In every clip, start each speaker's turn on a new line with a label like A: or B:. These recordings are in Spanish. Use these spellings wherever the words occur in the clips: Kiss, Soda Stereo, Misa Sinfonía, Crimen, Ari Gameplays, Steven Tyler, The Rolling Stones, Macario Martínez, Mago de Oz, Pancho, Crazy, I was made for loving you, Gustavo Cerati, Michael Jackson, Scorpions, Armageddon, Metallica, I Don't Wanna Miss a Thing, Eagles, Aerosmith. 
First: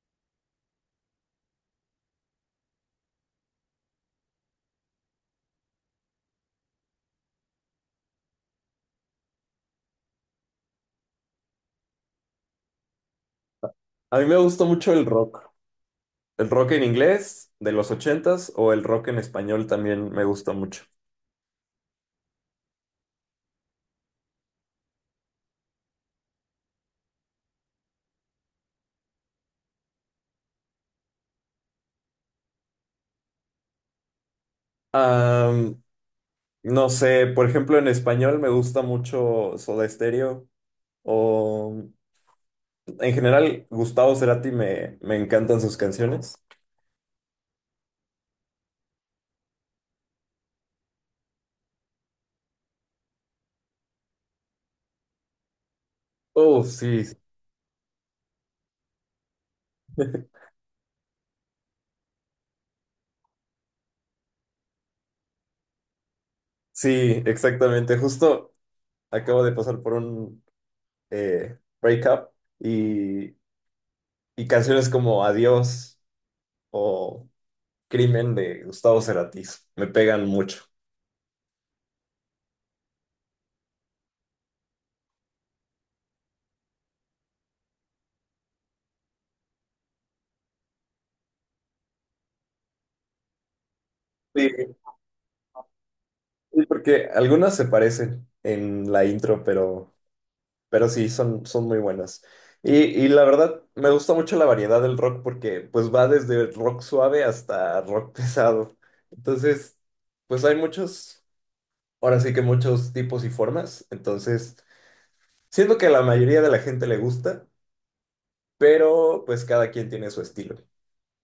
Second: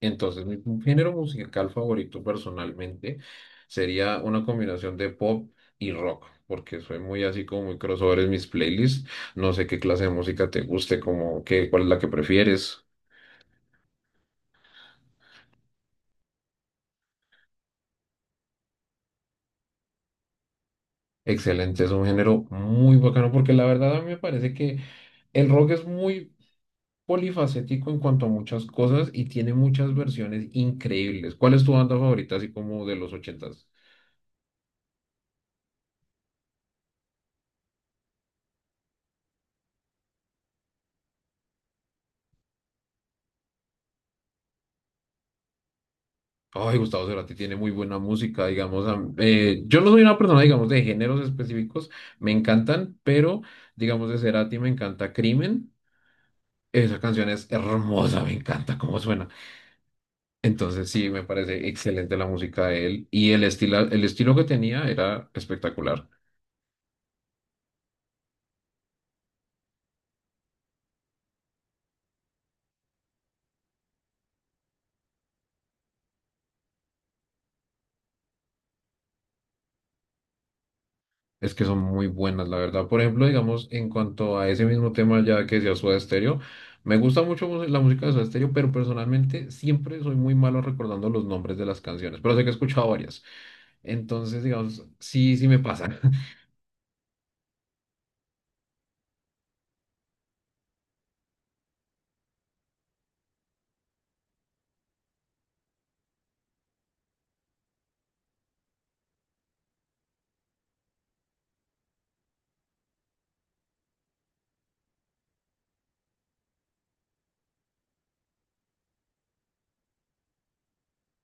A: Entonces, mi género musical favorito personalmente sería una combinación de pop y rock, porque soy muy así como muy crossover en mis playlists. No sé qué clase de música te guste, como cuál es la que prefieres.
B: A mí me gusta mucho el rock. El rock en inglés de los ochentas o el rock en español también me gusta mucho.
A: Excelente, es un género muy bacano, porque la verdad a mí me parece que el rock es muy polifacético en cuanto a muchas cosas y tiene muchas versiones increíbles. ¿Cuál es tu banda favorita, así como de los 80s?
B: Am, no sé, por ejemplo, en español me gusta mucho Soda Stereo o en general Gustavo Cerati me encantan sus canciones.
A: Ay, Gustavo Cerati tiene muy buena música, digamos. Yo no soy una persona, digamos, de géneros específicos, me encantan, pero, digamos, de Cerati me encanta Crimen.
B: Oh,
A: Esa
B: sí.
A: canción es hermosa, me encanta cómo suena. Entonces, sí, me parece excelente la música de él y el estilo que tenía era espectacular.
B: Sí, exactamente. Justo acabo de pasar por un breakup y, y canciones como Adiós o Crimen de Gustavo Cerati me pegan mucho.
A: Es que son muy buenas, la verdad. Por ejemplo, digamos, en cuanto a ese mismo tema ya que decía Soda Stereo, me gusta mucho la música de Soda Stereo, pero personalmente siempre soy muy malo recordando los nombres de las canciones, pero sé que he escuchado varias. Entonces,
B: Sí.
A: digamos, sí, sí me pasa.
B: Sí, porque algunas se parecen en la intro, pero sí, son, son muy buenas. Y la verdad, me gusta mucho la variedad del rock porque pues va desde rock suave hasta rock pesado. Entonces, pues hay muchos, ahora sí que muchos tipos y formas. Entonces, siento que a la mayoría de la gente le gusta, pero pues cada quien tiene su estilo.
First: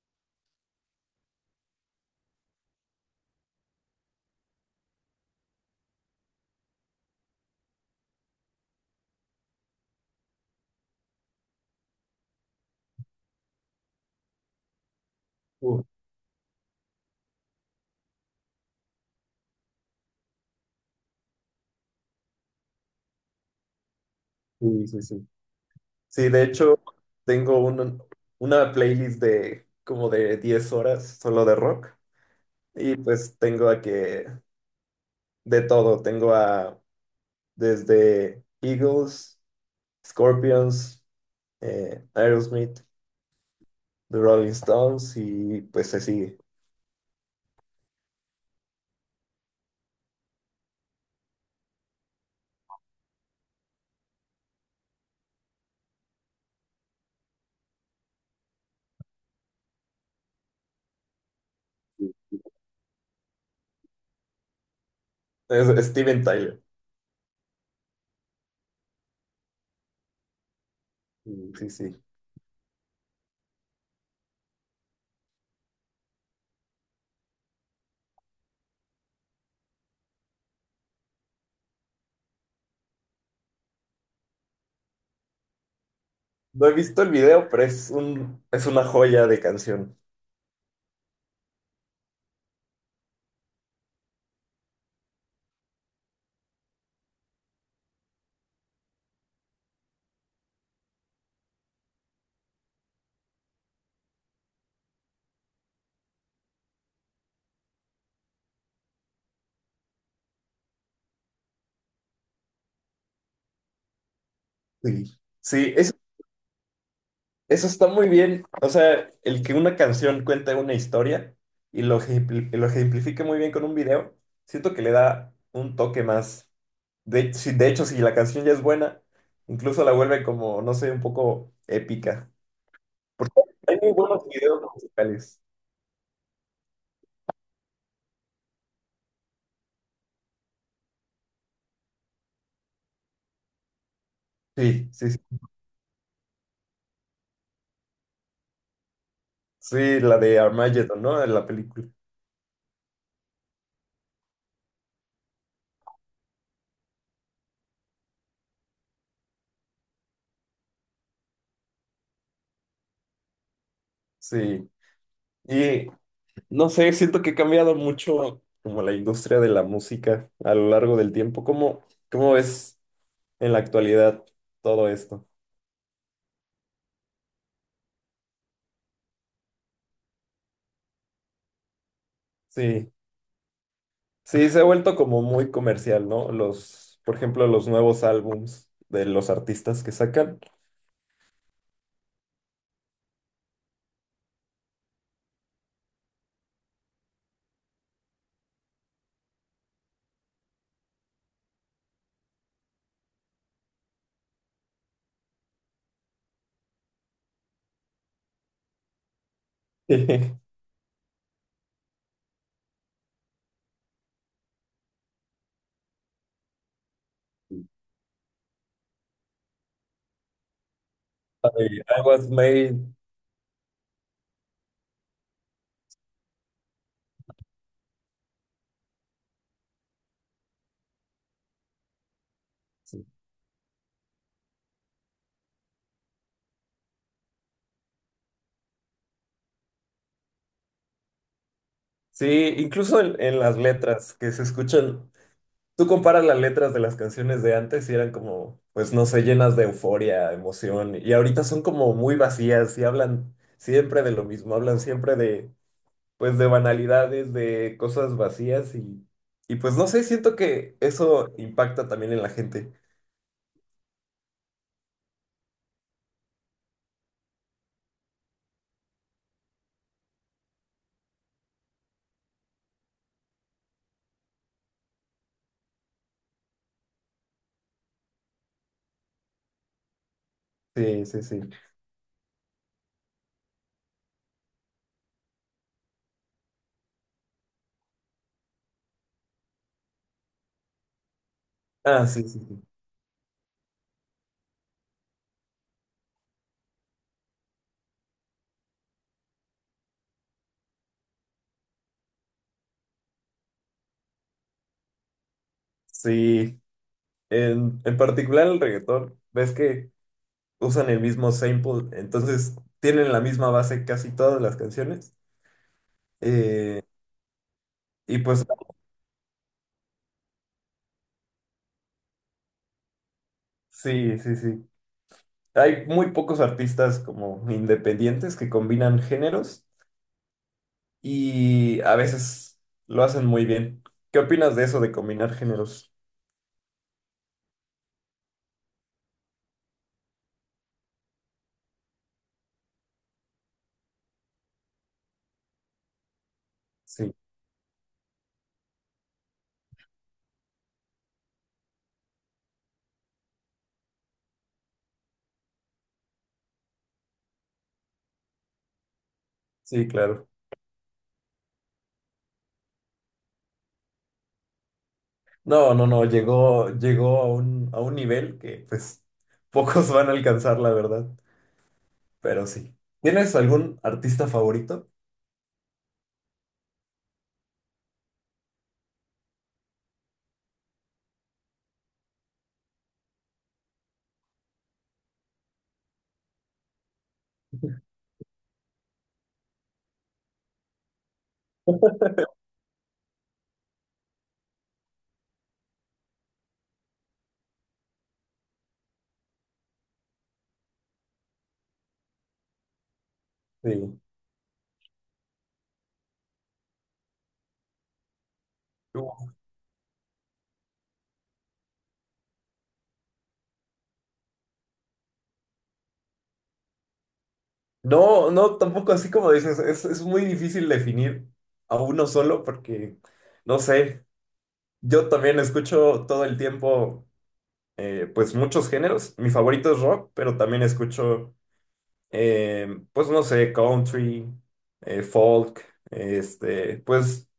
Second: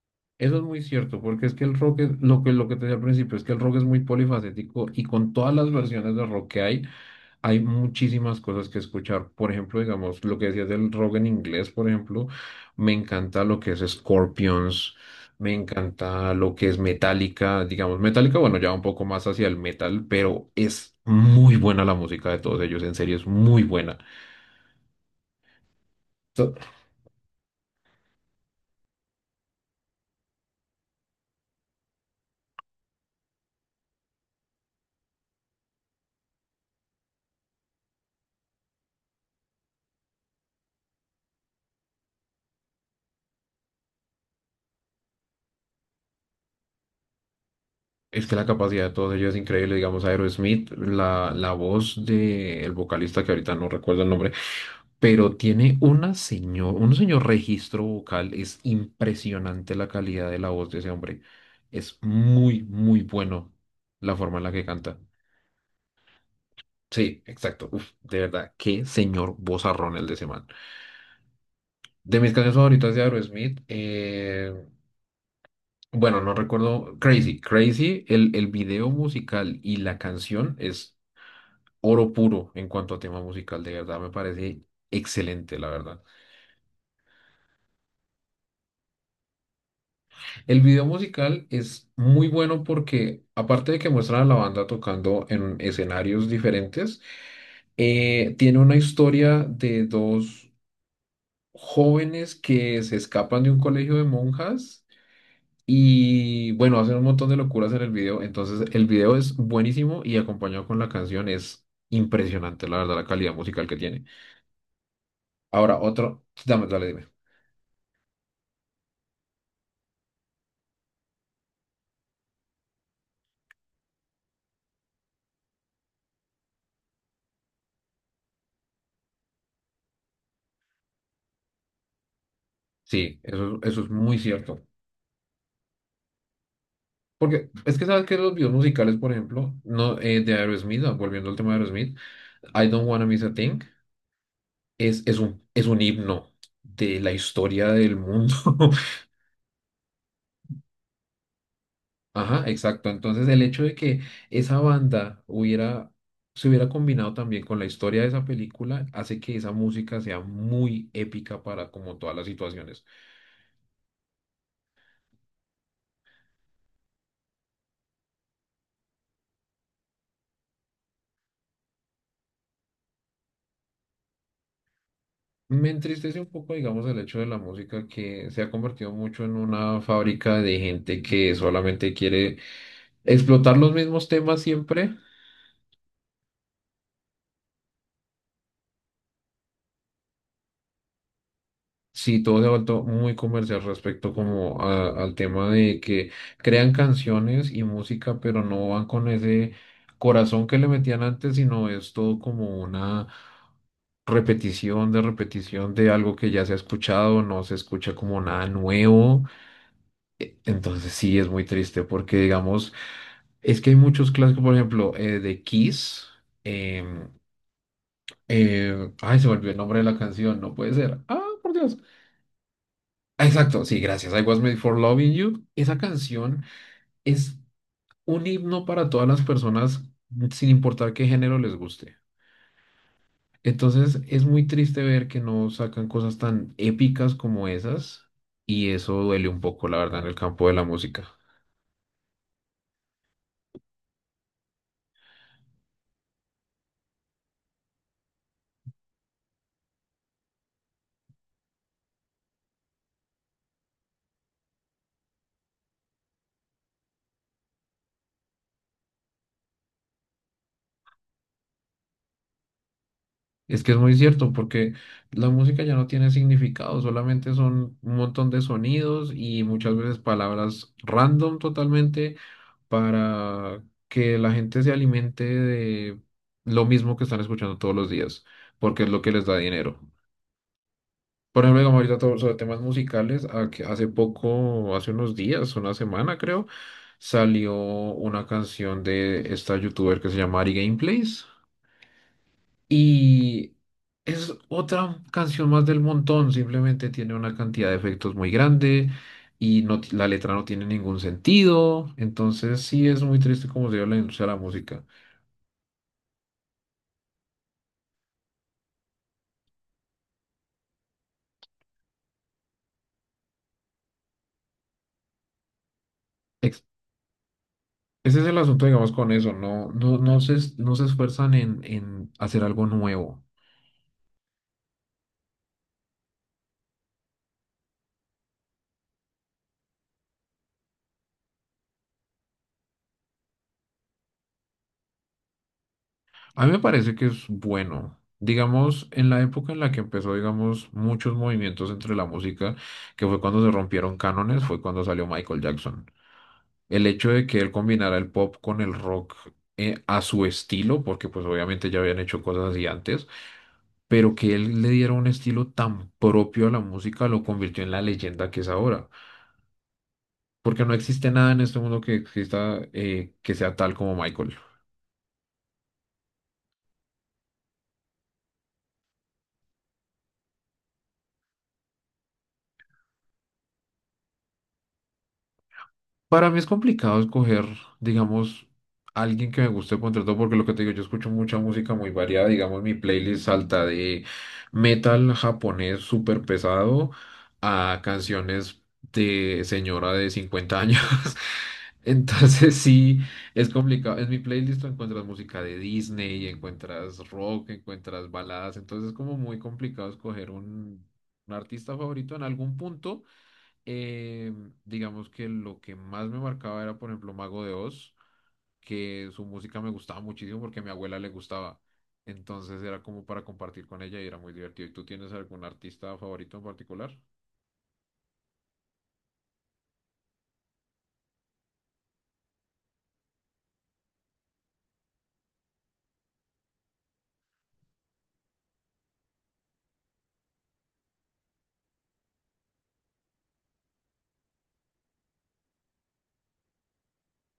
A: Eso es muy cierto, porque es que el rock, lo que te decía al principio, es que el rock es muy polifacético y con todas las versiones de rock que hay. Hay muchísimas cosas que escuchar. Por ejemplo, digamos, lo que decías del rock en inglés, por ejemplo, me encanta lo que es Scorpions, me
B: Uh,
A: encanta lo que es Metallica, digamos, Metallica, bueno, ya va un poco más hacia el metal, pero es muy buena la música de todos ellos, en serio, es muy buena.
B: sí, sí, sí. Sí, de
A: So-
B: hecho, tengo un- una playlist de como de 10 horas solo de rock. Y pues tengo a que de todo, tengo a desde Eagles, Scorpions, Aerosmith, The Rolling Stones y pues se sigue.
A: Es que la capacidad de todos ellos es increíble, digamos, Aerosmith, la voz del vocalista, que ahorita no recuerdo el nombre, pero tiene un señor registro vocal. Es impresionante la calidad de la voz de ese hombre. Es muy, muy bueno la forma en la que canta.
B: Es Steven Tyler.
A: Sí, exacto. Uf, de verdad, qué señor vozarrón el de ese man.
B: Sí, sí, sí.
A: De mis canciones favoritas de Aerosmith, bueno, no recuerdo. Crazy, Crazy, el video musical y la canción es oro puro en cuanto a tema musical. De verdad, me parece excelente, la verdad.
B: No he visto el video, pero es una joya de canción.
A: El video musical es muy bueno porque, aparte de que muestra a la banda tocando en escenarios diferentes, tiene una historia de dos jóvenes que se escapan de un colegio de monjas y, bueno, hacen un montón de locuras en el video. Entonces, el video es buenísimo y acompañado con la canción es impresionante, la verdad, la calidad musical que tiene.
B: Sí. Sí,
A: Ahora,
B: es
A: otro, dime.
B: Eso está muy bien. O sea, el que una canción cuente una historia y y lo ejemplifique muy bien con un video, siento que le da un toque más. De hecho, si la canción ya es buena, incluso la vuelve como, no sé, un poco épica.
A: Sí, eso,
B: Hay
A: eso es
B: muy
A: muy
B: buenos videos
A: cierto.
B: musicales.
A: Porque es que sabes que los videos musicales, por ejemplo, no, de Aerosmith, volviendo al tema de Aerosmith, I Don't Wanna Miss a Thing
B: Sí,
A: es,
B: sí,
A: es
B: sí.
A: un, es un himno de la historia del mundo.
B: Sí, la de Armageddon, ¿no? En la película.
A: Ajá, exacto. Entonces el hecho de que esa banda se hubiera combinado también con la historia de esa película hace que esa música sea muy épica para como todas las situaciones.
B: Sí. Y no sé, siento que ha cambiado mucho como la industria de la música a lo largo del tiempo. Cómo es en la actualidad todo esto?
A: Me entristece un poco, digamos, el hecho de la música que se ha convertido mucho en una fábrica de gente que solamente quiere
B: Sí,
A: explotar los mismos temas
B: sí, se ha
A: siempre.
B: vuelto como muy comercial, ¿no? Los, por ejemplo, los nuevos álbums de los artistas que sacan.
A: Sí, todo se ha vuelto muy comercial respecto como al tema de que crean canciones y música, pero no van con ese corazón que le metían antes, sino es todo como una repetición de algo que ya se ha escuchado, no se escucha como nada nuevo.
B: Ay,
A: Entonces sí, es muy triste porque digamos, es que hay muchos clásicos, por ejemplo, de Kiss. em, ay, se me olvidó el nombre de la canción, no puede ser. Ah, por Dios.
B: I was made.
A: Ah, exacto, sí, gracias. I was made for loving you. Esa canción es un himno para todas las personas, sin importar qué género les guste.
B: Sí,
A: Entonces, es muy triste ver que no sacan cosas tan épicas como esas, y eso duele un poco, la verdad, en el campo de la música.
B: sí, incluso en las letras que se escuchan. Tú comparas las letras de las canciones de antes y eran como, pues no sé, llenas de euforia, emoción, y ahorita son como muy vacías y hablan siempre de lo mismo, hablan siempre de pues de banalidades, de cosas vacías y pues no sé, siento que eso impacta también en la gente.
A: Es que es muy cierto, porque la música ya no tiene significado, solamente son un montón de sonidos y muchas veces palabras random totalmente para que la gente se alimente de lo mismo que están escuchando todos los días, porque es lo que les da dinero.
B: Sí, sí, sí.
A: Por ejemplo, digamos ahorita todo sobre temas musicales, a que hace poco, hace unos días, una semana creo, salió una canción de esta youtuber que se llama Ari Gameplays
B: Ah, sí, sí, sí.
A: y es otra canción más del montón, simplemente tiene una cantidad de efectos muy grande y no, la letra no tiene ningún sentido, entonces sí es muy triste como se dio la industria de la música.
B: Sí, en particular el reggaetón, ves que usan el mismo sample, entonces tienen la misma base casi todas las canciones.
A: Ex-
B: Eh, y
A: Ese es el
B: pues
A: asunto, digamos, con eso, no se esfuerzan en hacer algo nuevo.
B: sí, sí, sí. Hay muy pocos artistas como independientes que combinan géneros y a veces lo hacen muy bien. ¿Qué opinas de eso de combinar géneros?
A: A mí me parece que es bueno. Digamos, en la época en la que empezó, digamos, muchos movimientos entre la música, que fue cuando se rompieron cánones, fue cuando salió Michael Jackson. El hecho
B: Sí.
A: de que él combinara el pop con el rock a su estilo, porque pues obviamente ya habían hecho cosas así antes, pero que él le diera un estilo tan propio a la música lo convirtió en la leyenda que es ahora.
B: Sí, claro.
A: Porque no existe nada en este mundo que sea tal como Michael.
B: No, no, no, llegó, llegó a un nivel que pues pocos van a alcanzar, la verdad. Pero sí. ¿Tienes algún artista favorito?
A: Para mí es complicado escoger, digamos, alguien que me guste contra todo, porque lo que te digo, yo escucho mucha música muy variada, digamos, mi playlist salta de metal japonés súper pesado a canciones de señora de 50 años. Entonces sí, es complicado. En mi playlist tú encuentras música de Disney, encuentras rock, encuentras baladas, entonces es como muy complicado escoger un artista favorito en algún punto.
B: Digo,
A: Eh, digamos que lo que más me marcaba era, por ejemplo, Mago de Oz, que
B: tú.
A: su música me gustaba muchísimo porque a mi abuela le gustaba. Entonces era como para compartir con ella y era muy divertido. ¿Y tú tienes algún artista favorito en particular?
B: No, no, tampoco así como dices, es muy difícil definir a uno solo porque, no sé, yo también escucho todo el tiempo, pues muchos géneros. Mi favorito es rock, pero también escucho, eh, pues no sé, country, folk, este, pues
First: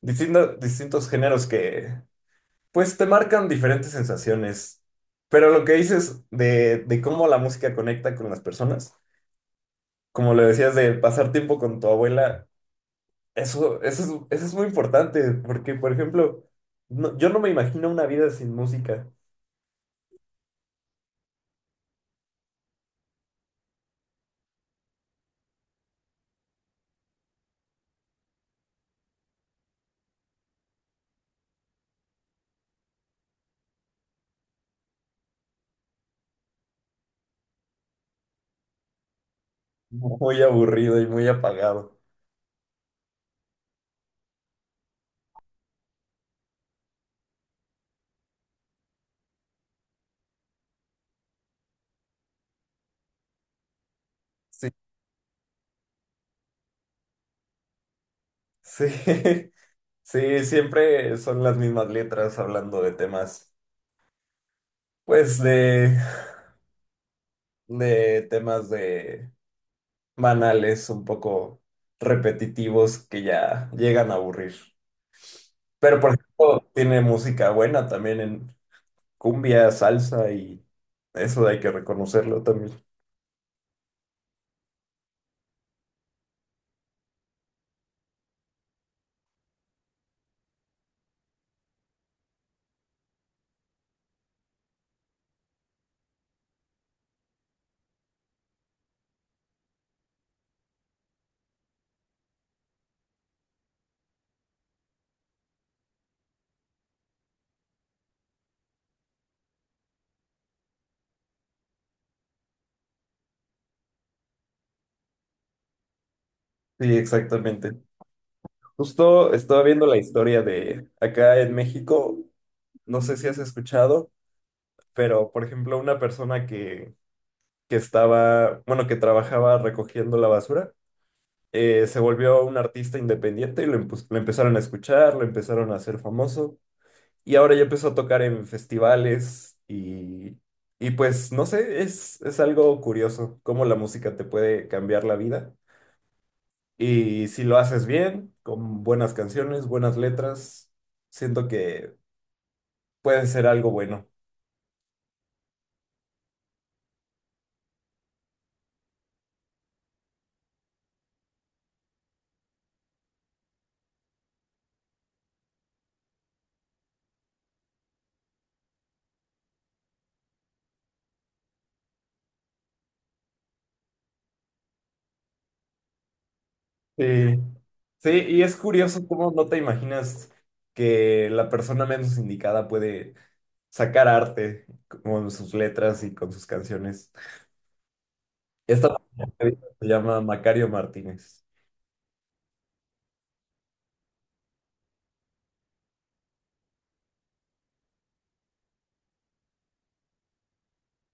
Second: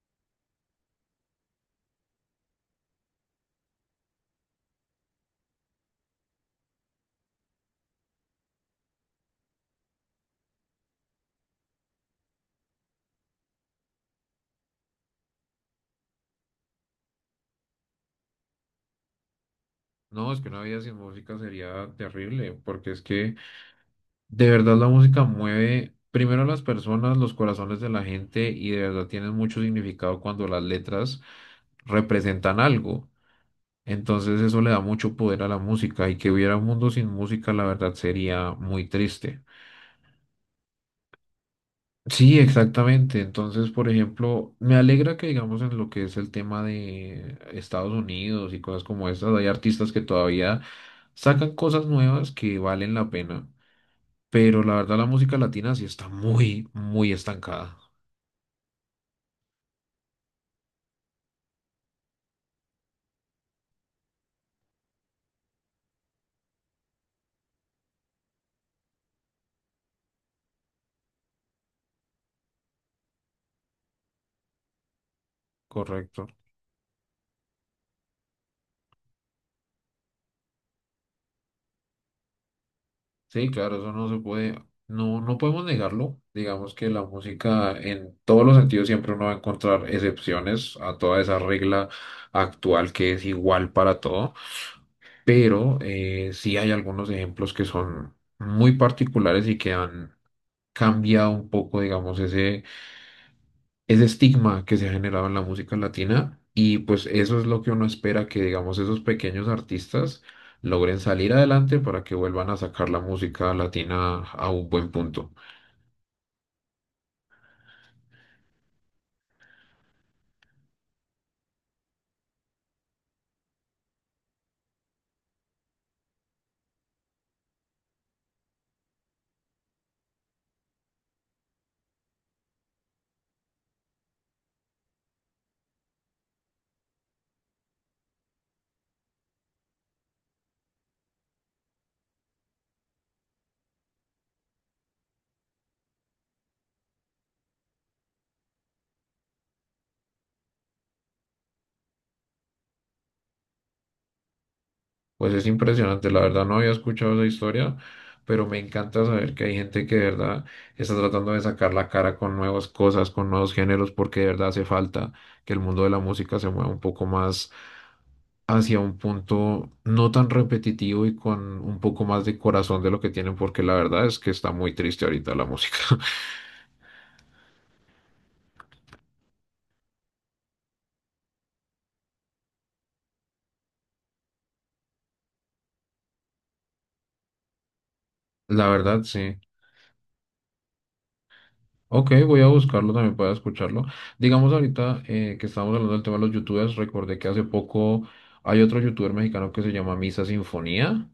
B: distintos géneros que, pues, te marcan diferentes sensaciones. Pero lo que dices de cómo la música conecta con las personas, como le decías de pasar tiempo con tu abuela, eso, eso eso es muy importante, porque, por ejemplo, yo no me imagino una vida sin música,
A: No, es que una vida sin música sería terrible, porque es que de verdad la música mueve primero a las personas, los corazones de la gente y de verdad tienen mucho significado cuando las letras representan algo. Entonces eso le da mucho poder a la música y que hubiera un mundo sin música, la verdad sería muy triste.
B: muy aburrido y muy apagado.
A: Sí, exactamente. Entonces, por ejemplo, me alegra que digamos en lo que es el tema de Estados Unidos y cosas como estas, hay artistas que todavía sacan cosas nuevas que valen la pena, pero
B: Sí,
A: la verdad la música latina sí está muy, muy estancada.
B: sí, sí, siempre son las mismas letras hablando de temas, pues, de temas de banales, un poco repetitivos que ya llegan a aburrir. Pero, por
A: Correcto.
B: ejemplo, tiene música buena también en cumbia, salsa y eso hay que reconocerlo también.
A: Sí, claro, eso no se puede, no, no podemos negarlo. Digamos que la música en todos los sentidos siempre uno va a encontrar excepciones a toda esa regla actual que es igual para todo, pero sí hay algunos ejemplos que son muy particulares y que han cambiado un poco, digamos, ese estigma que se ha generado en la música latina y pues eso es lo que uno espera que digamos esos pequeños artistas logren salir adelante para que vuelvan a sacar la música latina a un buen punto.
B: Sí, exactamente. Justo estaba viendo la historia de acá en México, no sé si has escuchado, pero, por ejemplo, una persona que estaba, bueno, que trabajaba recogiendo la basura. Se volvió un artista independiente y lo empezaron a escuchar, lo empezaron a hacer famoso. Y ahora ya empezó a tocar en festivales y pues no sé, es algo curioso cómo la música te puede cambiar la vida. Y si lo haces bien, con buenas canciones, buenas letras, siento que puede ser algo bueno.
A: Pues es impresionante, la verdad no había escuchado esa historia, pero me encanta saber que hay gente que de verdad está tratando de sacar la cara con nuevas cosas, con nuevos géneros, porque de verdad hace falta que el mundo de la música se mueva un poco más hacia un punto no tan repetitivo y con un poco más de corazón de lo que tienen, porque la verdad es que está muy triste ahorita la música.
B: Sí. Sí, y es curioso cómo no te imaginas que la persona menos indicada puede sacar arte con sus letras y con sus canciones.
A: La
B: Esta
A: verdad, sí.
B: persona se llama Macario Martínez.
A: Ok, voy a buscarlo también para escucharlo. Digamos ahorita que estamos hablando del tema de los youtubers, recordé que hace poco hay otro youtuber mexicano que se llama Misa Sinfonía.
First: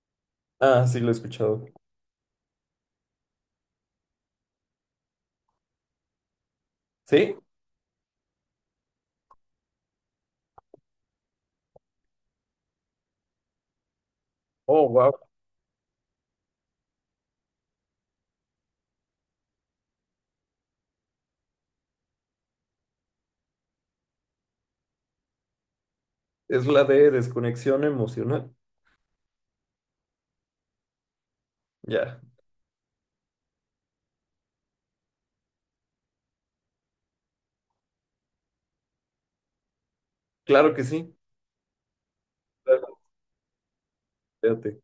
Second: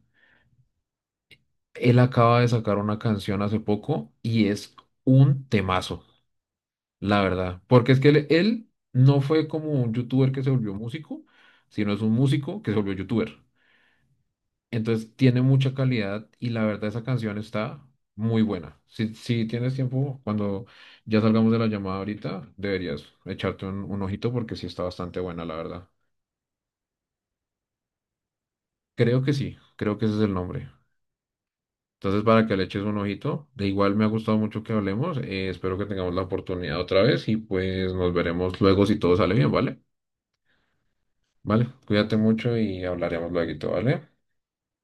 B: Ah, sí, lo he escuchado.
A: Él acaba de sacar una canción hace poco y es un temazo, la
B: Sí.
A: verdad. Porque es que él no fue como un youtuber que se volvió músico, sino es un músico que se volvió youtuber.
B: Oh, wow.
A: Entonces tiene mucha calidad y la verdad esa canción está muy buena. Si tienes tiempo, cuando ya salgamos de la llamada ahorita, deberías echarte un ojito porque sí está bastante buena, la verdad.
B: Es la de desconexión emocional.
A: Creo que sí, creo que ese es el nombre.
B: Ya.
A: Entonces para que le eches un ojito, de igual me ha gustado mucho que hablemos, espero que tengamos la oportunidad otra vez y pues nos veremos luego si todo sale bien, ¿vale?
B: Claro que sí.
A: Vale, cuídate mucho y
B: Claro,
A: hablaremos luego, ¿vale?
B: fíjate.